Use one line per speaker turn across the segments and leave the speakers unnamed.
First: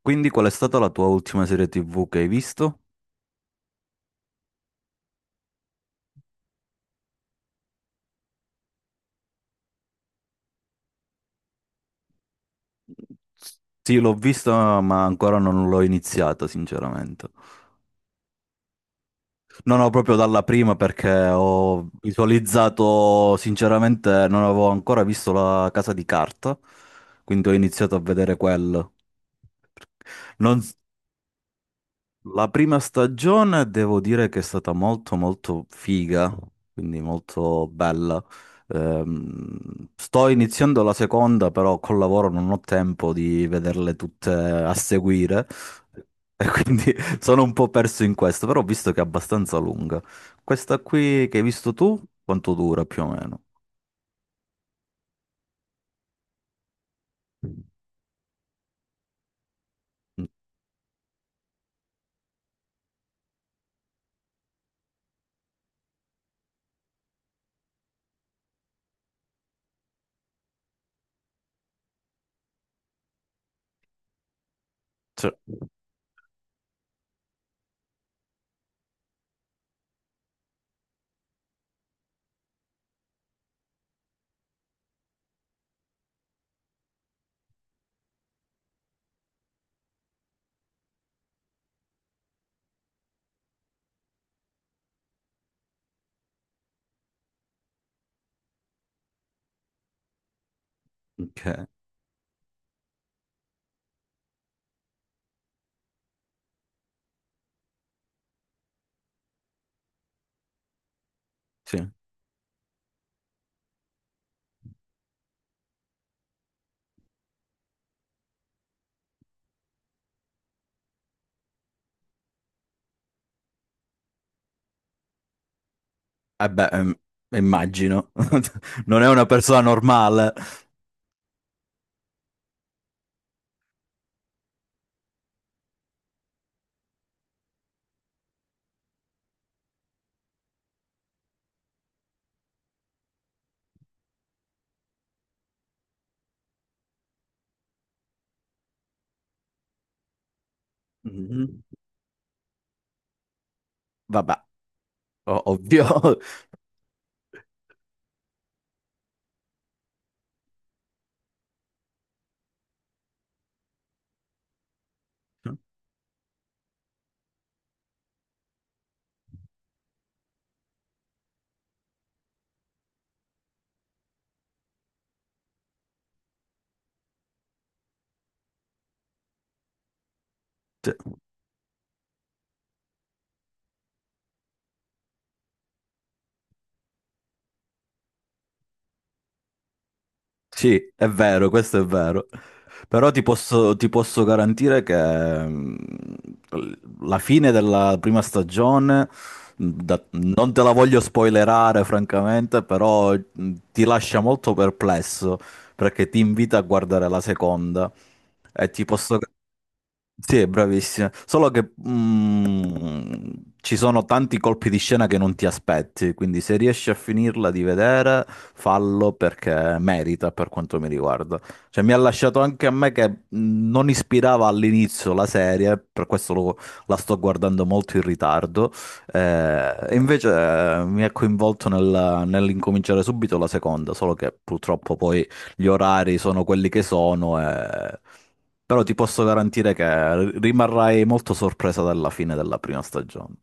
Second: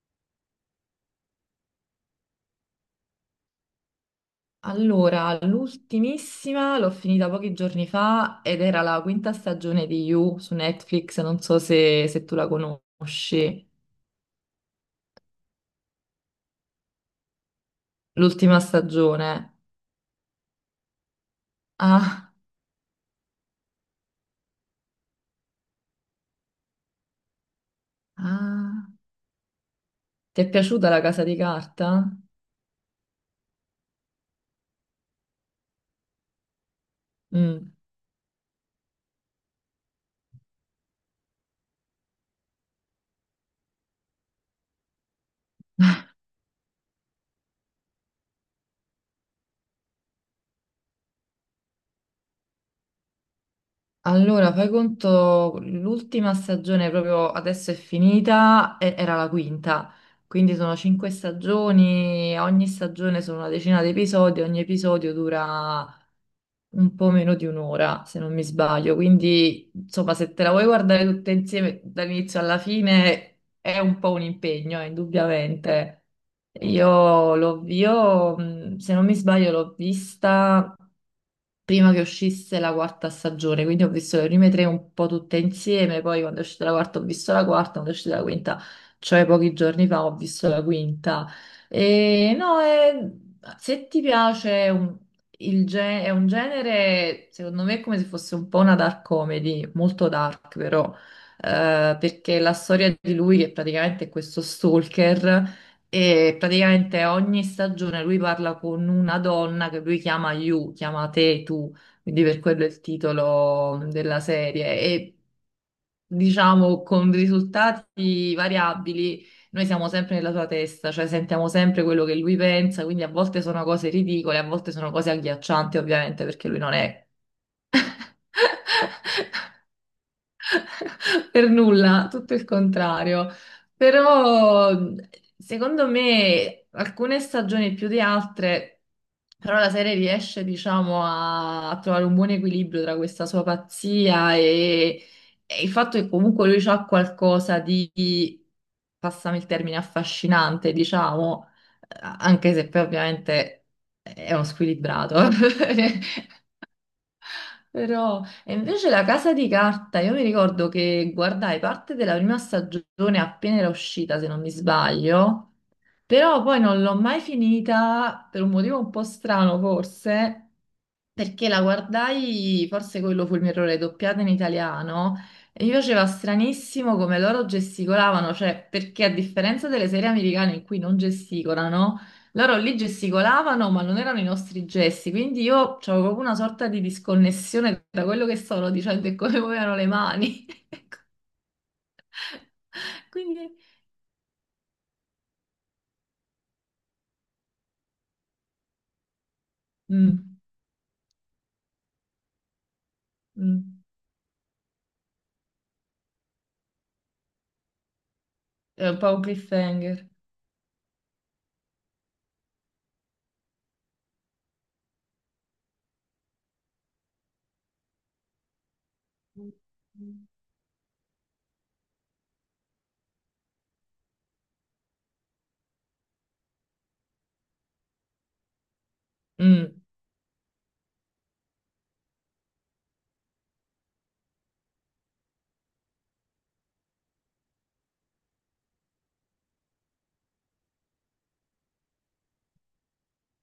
Quindi qual è stata la tua ultima serie TV che hai visto?
Allora, l'ultimissima l'ho finita pochi giorni fa ed era la quinta stagione di You su Netflix, non so se tu la conosci,
Sì, l'ho vista, ma ancora non l'ho iniziata, sinceramente.
l'ultima stagione.
Non ho proprio dalla prima perché ho
Ah,
visualizzato, sinceramente, non avevo ancora visto La Casa di Carta, quindi ho iniziato a vedere
ah,
quello.
ti è
Non,
piaciuta La Casa di Carta?
la prima stagione devo dire che è stata molto molto figa, quindi molto
Mm.
bella. Sto iniziando la seconda, però col lavoro non ho tempo di vederle tutte a seguire e quindi sono un po' perso in questo, però ho visto che è abbastanza lunga. Questa qui che hai visto tu, quanto dura più o meno?
Allora, fai conto, l'ultima stagione proprio
Mm,
adesso è finita, era la quinta, quindi sono cinque stagioni, ogni stagione sono una decina di episodi, ogni episodio dura un po' meno di un'ora, se non mi sbaglio. Quindi, insomma, se te la vuoi guardare tutte insieme dall'inizio alla fine è un po' un impegno,
sì.
indubbiamente. Se non mi sbaglio, l'ho vista prima che uscisse la quarta stagione, quindi ho visto le prime tre un po' tutte insieme, poi quando è uscita la quarta ho visto la quarta, quando è uscita la quinta, cioè pochi giorni fa ho visto la quinta. E no, se ti piace è è un genere, secondo me, è come se fosse un po' una dark comedy, molto dark però.
Ok,
Perché la storia di lui, che praticamente è questo stalker, e praticamente ogni stagione lui parla con una donna che lui chiama You, chiama te, tu,
sì.
quindi per quello è il titolo della serie. E diciamo con risultati variabili, noi siamo sempre nella sua testa, cioè sentiamo sempre quello che lui pensa, quindi a volte sono cose ridicole, a volte sono cose agghiaccianti, ovviamente, perché
Eh
lui
beh,
non è
immagino. Non è una persona normale.
per nulla, tutto il contrario. Però secondo me alcune stagioni più di altre, però la serie riesce, diciamo, a, a trovare un buon equilibrio tra questa sua pazzia e il fatto che comunque lui ha qualcosa di, passami il termine, affascinante, diciamo,
Mhm.
anche se poi ovviamente è
Vabbè.
uno squilibrato.
O- Ovvio.
Però, e invece la casa di carta, io mi ricordo che guardai parte della prima stagione appena era uscita, se non mi sbaglio, però poi non l'ho mai finita per un motivo un po' strano, forse, perché la guardai, forse quello fu il mio errore, doppiata in italiano, e mi faceva stranissimo come loro gesticolavano, cioè perché a differenza delle serie americane in cui
Cioè,
non gesticolano, loro lì gesticolavano ma non erano i nostri gesti, quindi io avevo proprio una sorta di disconnessione tra quello che stavano dicendo e come muovevano le mani.
sì, è vero, questo è vero. Però
Quindi
ti posso garantire che la fine della prima stagione,
mm,
non te la voglio spoilerare francamente, però
mm,
ti lascia molto perplesso perché ti invita a guardare la seconda. E ti
è un po'
posso...
un cliffhanger.
Sì, è bravissima. Solo che ci sono tanti colpi di scena che non ti aspetti, quindi se riesci a finirla di vedere, fallo perché merita per quanto mi riguarda. Cioè, mi ha lasciato anche a me che non ispirava all'inizio la serie, per questo la sto guardando molto in ritardo.
Mm.
E invece mi ha coinvolto nell'incominciare subito la seconda, solo che purtroppo poi gli orari sono quelli che sono, però ti posso garantire che rimarrai molto sorpresa dalla fine della prima stagione.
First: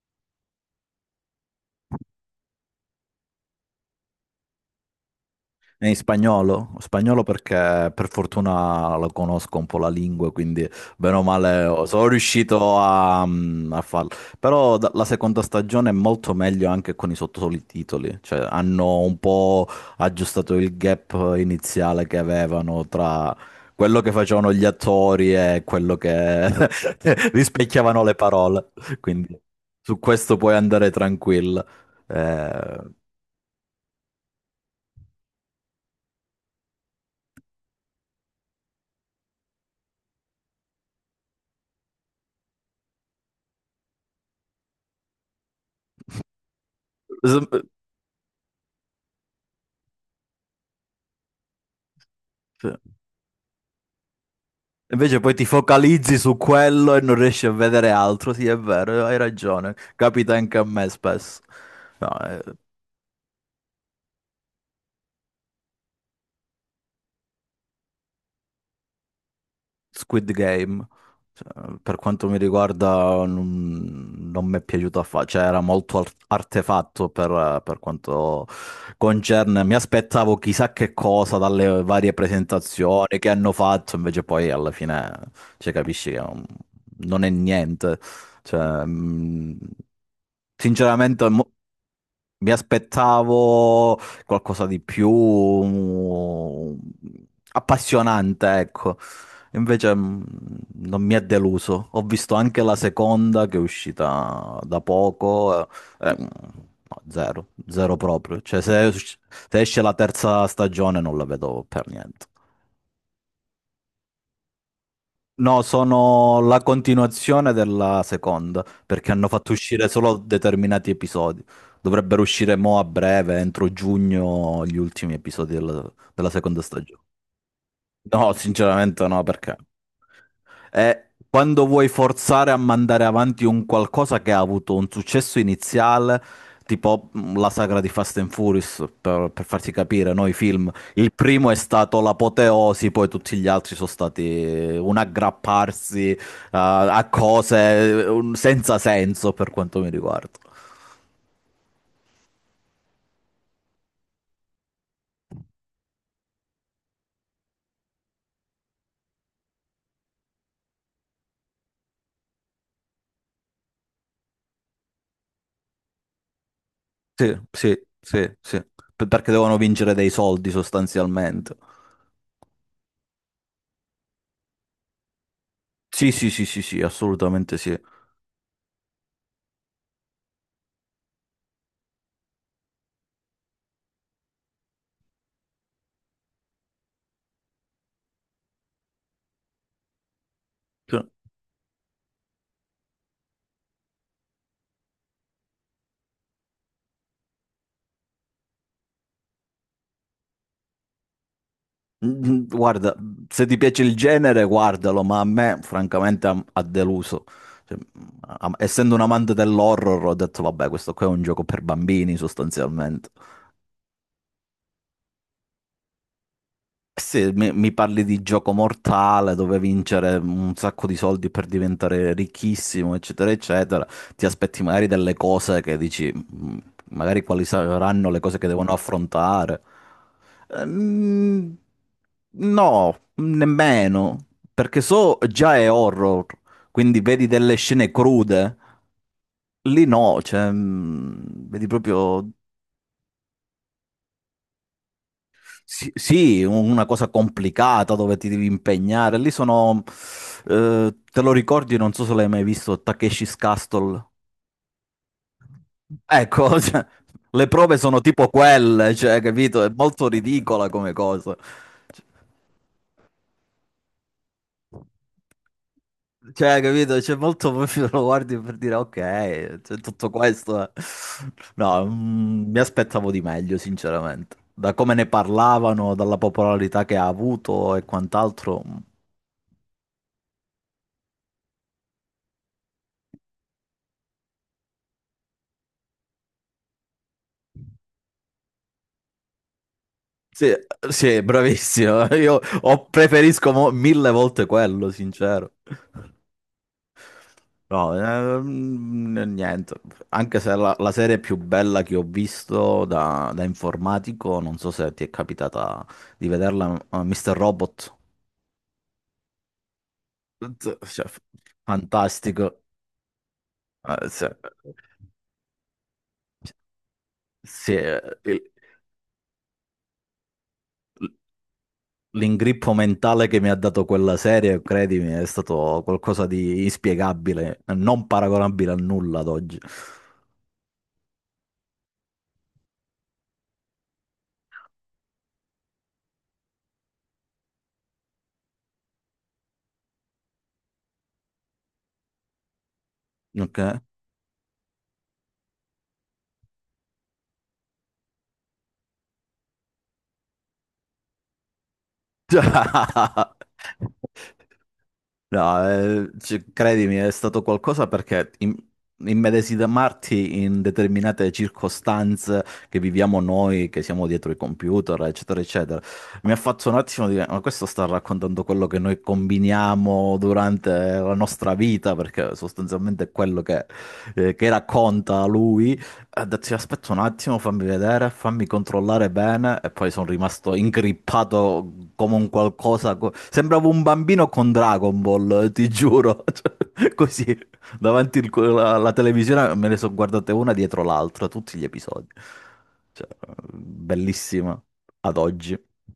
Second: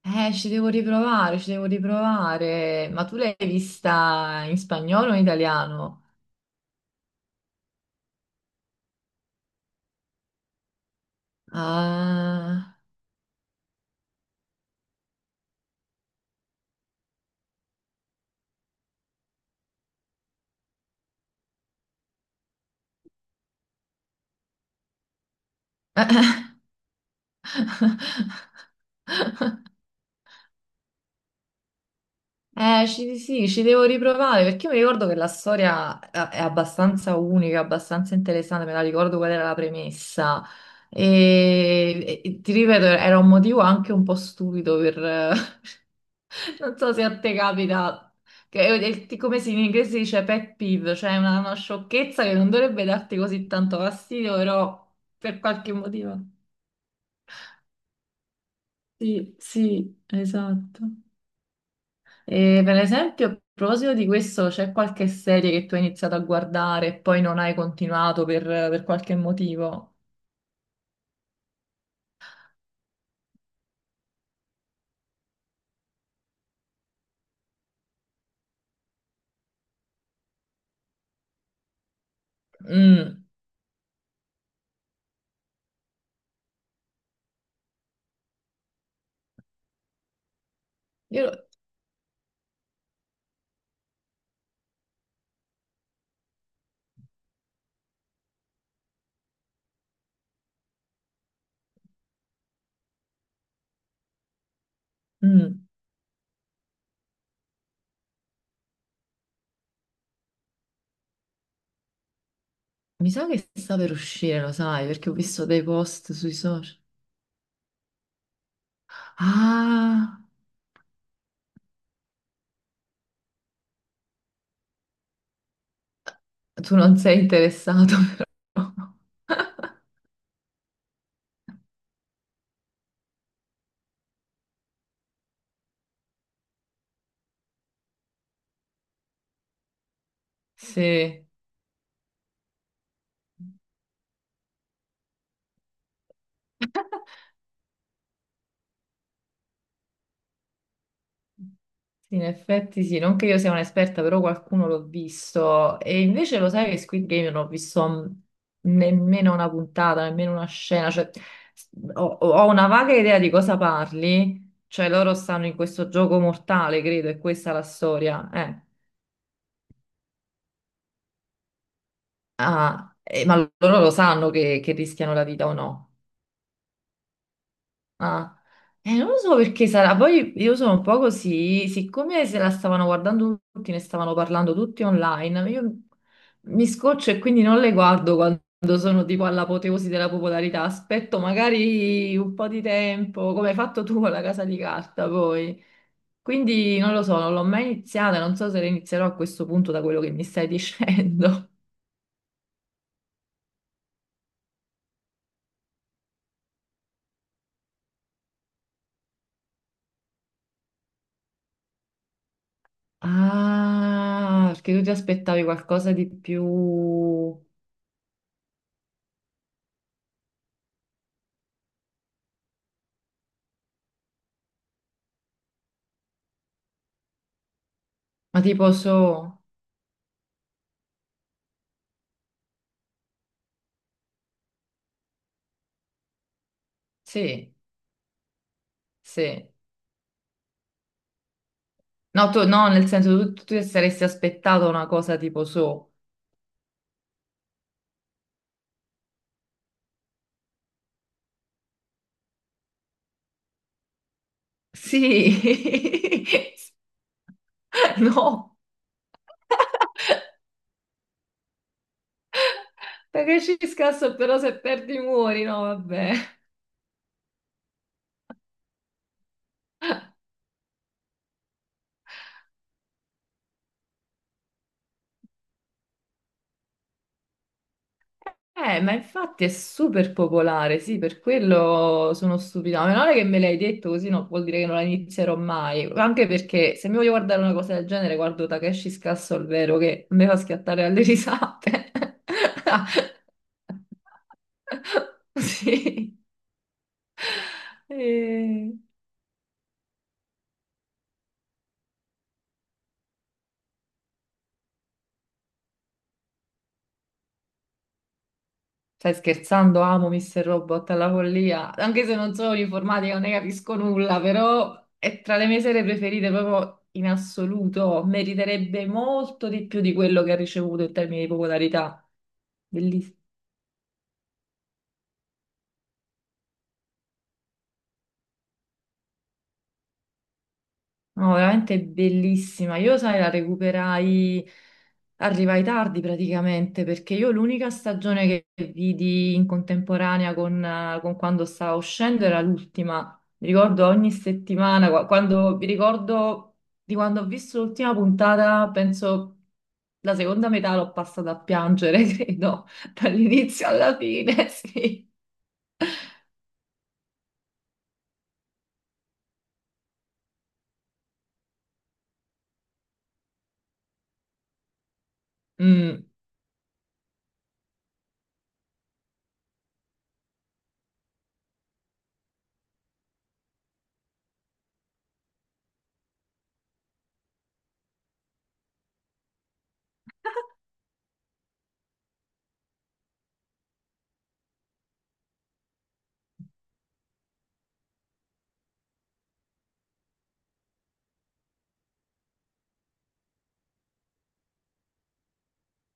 Ci devo riprovare, ci devo riprovare. Ma tu l'hai vista in spagnolo o in
È in
italiano?
spagnolo? Spagnolo perché per fortuna lo conosco un po' la lingua, quindi bene o male oh, sono riuscito
Ah.
a, a farlo. Però la seconda stagione è molto meglio anche con i sottotitoli, cioè hanno un po' aggiustato il gap iniziale che avevano tra quello che facevano gli attori e quello che rispecchiavano le parole. Quindi su questo puoi andare tranquillo. Eh,
Sì, ci devo riprovare perché io mi ricordo che la storia è abbastanza unica, abbastanza interessante, me la ricordo qual era la premessa. E ti ripeto, era un motivo anche un po' stupido per, non so se a te capita, che come si in inglese si dice pet peeve, cioè una sciocchezza che non
s-
dovrebbe darti così tanto fastidio, però
Invece poi
per
ti
qualche
focalizzi
motivo.
su quello e non riesci a vedere altro. Sì, è vero, hai
Sì,
ragione.
sì,
Capita anche a
esatto.
me spesso. No,
E per esempio, a proposito di questo, c'è qualche serie che tu hai iniziato a guardare e poi non hai continuato per qualche motivo?
Squid Game. Cioè, per quanto mi riguarda, non mi è piaciuto affatto, cioè era molto artefatto per quanto concerne. Mi aspettavo chissà che cosa dalle varie presentazioni
Mm,
che hanno fatto, invece poi alla fine, cioè, capisci che non, non è niente. Cioè, sinceramente,
io-
mi aspettavo qualcosa di più appassionante, ecco. Invece non mi ha deluso. Ho visto anche la seconda che è uscita da poco.
mm,
eh, eh, mh, no, zero, zero proprio. Cioè, se, se esce la terza stagione non la vedo per niente.
Mi sa che sta per uscire, lo sai, perché ho visto
No,
dei post sui
sono la
social.
continuazione della seconda, perché hanno fatto uscire solo
Ah!
determinati episodi. Dovrebbero uscire mo a breve, entro giugno, gli ultimi episodi della, della seconda
Tu non
stagione.
sei interessato,
No,
però.
sinceramente no, perché? Quando vuoi forzare a mandare avanti un qualcosa che ha avuto un successo iniziale, tipo la sagra di Fast and Furious, per farti capire, no? I film. Il
Sì.
primo è stato l'apoteosi, poi tutti gli altri sono stati un aggrapparsi, a cose senza senso per quanto mi riguarda.
Sì, in effetti sì, non che io sia un'esperta, però qualcuno l'ho visto. E invece lo sai che Squid Game non ho visto nemmeno una puntata, nemmeno una scena. Cioè, s- ho, ho una vaga idea di cosa parli. Cioè, loro stanno in questo gioco mortale, credo, e
Sì,
questa è la
sì,
storia.
sì, sì. Perché devono vincere dei soldi sostanzialmente.
Ah, ma loro lo sanno che rischiano la vita o no?
Sì, sì, sì, sì, sì, assolutamente sì.
Ah, non lo so perché sarà. Poi io sono un po' così, siccome se la stavano guardando tutti, ne stavano parlando tutti online, io mi scoccio e quindi non le guardo quando sono tipo all'apoteosi della popolarità. Aspetto magari un po' di tempo, come hai fatto tu con la casa di carta poi. Quindi non lo so, non l'ho mai iniziata, non so se la inizierò a questo punto da quello che mi stai dicendo.
Mm, guarda, se ti piace il genere, guardalo, ma a me francamente ha deluso. Cioè, essendo un amante dell'horror, ho detto, vabbè, questo qua è un gioco per bambini, sostanzialmente.
Ah, perché tu ti aspettavi qualcosa di più,
Se mi parli di gioco mortale dove vincere un sacco di soldi per diventare ricchissimo, eccetera, eccetera, ti aspetti magari delle cose che dici, "Mm, magari quali saranno le cose
ma
che devono
tipo so,
affrontare. Ehm, no, nemmeno, perché so già è horror, quindi vedi
sì.
delle scene crude.
Sì.
Lì no, cioè, vedi proprio.
No, tu, no, nel senso tu, tu ti saresti aspettato una cosa tipo
Sì,
so.
sì, una cosa complicata dove ti devi impegnare. Lì sono, te lo ricordi, non so se l'hai mai visto, Takeshi's Castle.
Sì.
Ecco, cioè, le prove sono tipo
No,
quelle, cioè, capito? È molto ridicola come cosa.
perché ci scasso però se perdi muori, no, vabbè.
Cioè, capito? C'è molto, lo guardi per dire, ok, c'è tutto questo. Eh. No, mi aspettavo di meglio, sinceramente. Da come ne parlavano, dalla popolarità che ha avuto e quant'altro. Mm.
Ma infatti è super popolare, sì, per quello sono stupida. Ma meno male che me l'hai detto così, no, vuol dire che non la inizierò mai. Anche perché se mi voglio guardare una cosa del genere, guardo Takeshi Scasso al vero che mi fa
Sì,
schiattare alle
sì,
risate.
bravissimo. Io preferisco mille volte quello, sincero.
Sì.
No,
E-
niente. Anche se la, la serie più bella che ho visto da, da informatico, non so se ti è capitata di vederla, Mr. Robot.
Stai scherzando? Amo Mr. Robot
Cioè,
alla follia. Anche se non sono
fantastico.
informatica, non ne capisco nulla,
Sì.
però è tra le mie serie preferite proprio in
Sì,
assoluto. Meriterebbe molto di più di quello che ha ricevuto in termini di popolarità.
l'ingrippo
Bellissimo.
mentale che mi ha dato quella serie, credimi, è stato qualcosa di inspiegabile, non paragonabile a nulla ad oggi.
No, veramente bellissima. Io, sai, la recuperai, arrivai tardi praticamente, perché io l'unica stagione che vidi in contemporanea con quando stavo uscendo era l'ultima. Mi
Ok.
ricordo ogni settimana, quando mi ricordo di quando ho visto l'ultima puntata, penso la seconda metà l'ho passata a piangere,
Cioè,
credo, dall'inizio alla fine, sì.
no, credimi, è stato qualcosa perché immedesimarti in determinate circostanze che viviamo noi, che siamo dietro i computer, eccetera, eccetera,
Mm.
mi ha fatto un attimo dire, ma questo sta raccontando quello che noi combiniamo durante la nostra vita, perché sostanzialmente è quello che racconta lui. Ha detto, "Sì, aspetta un attimo, fammi vedere, fammi controllare bene." E poi sono rimasto ingrippato come un qualcosa. Sembravo un bambino con Dragon Ball, ti giuro. Cioè, così, davanti alla, alla televisione me ne sono guardate una dietro l'altra, tutti gli episodi. Cioè, bellissima ad oggi.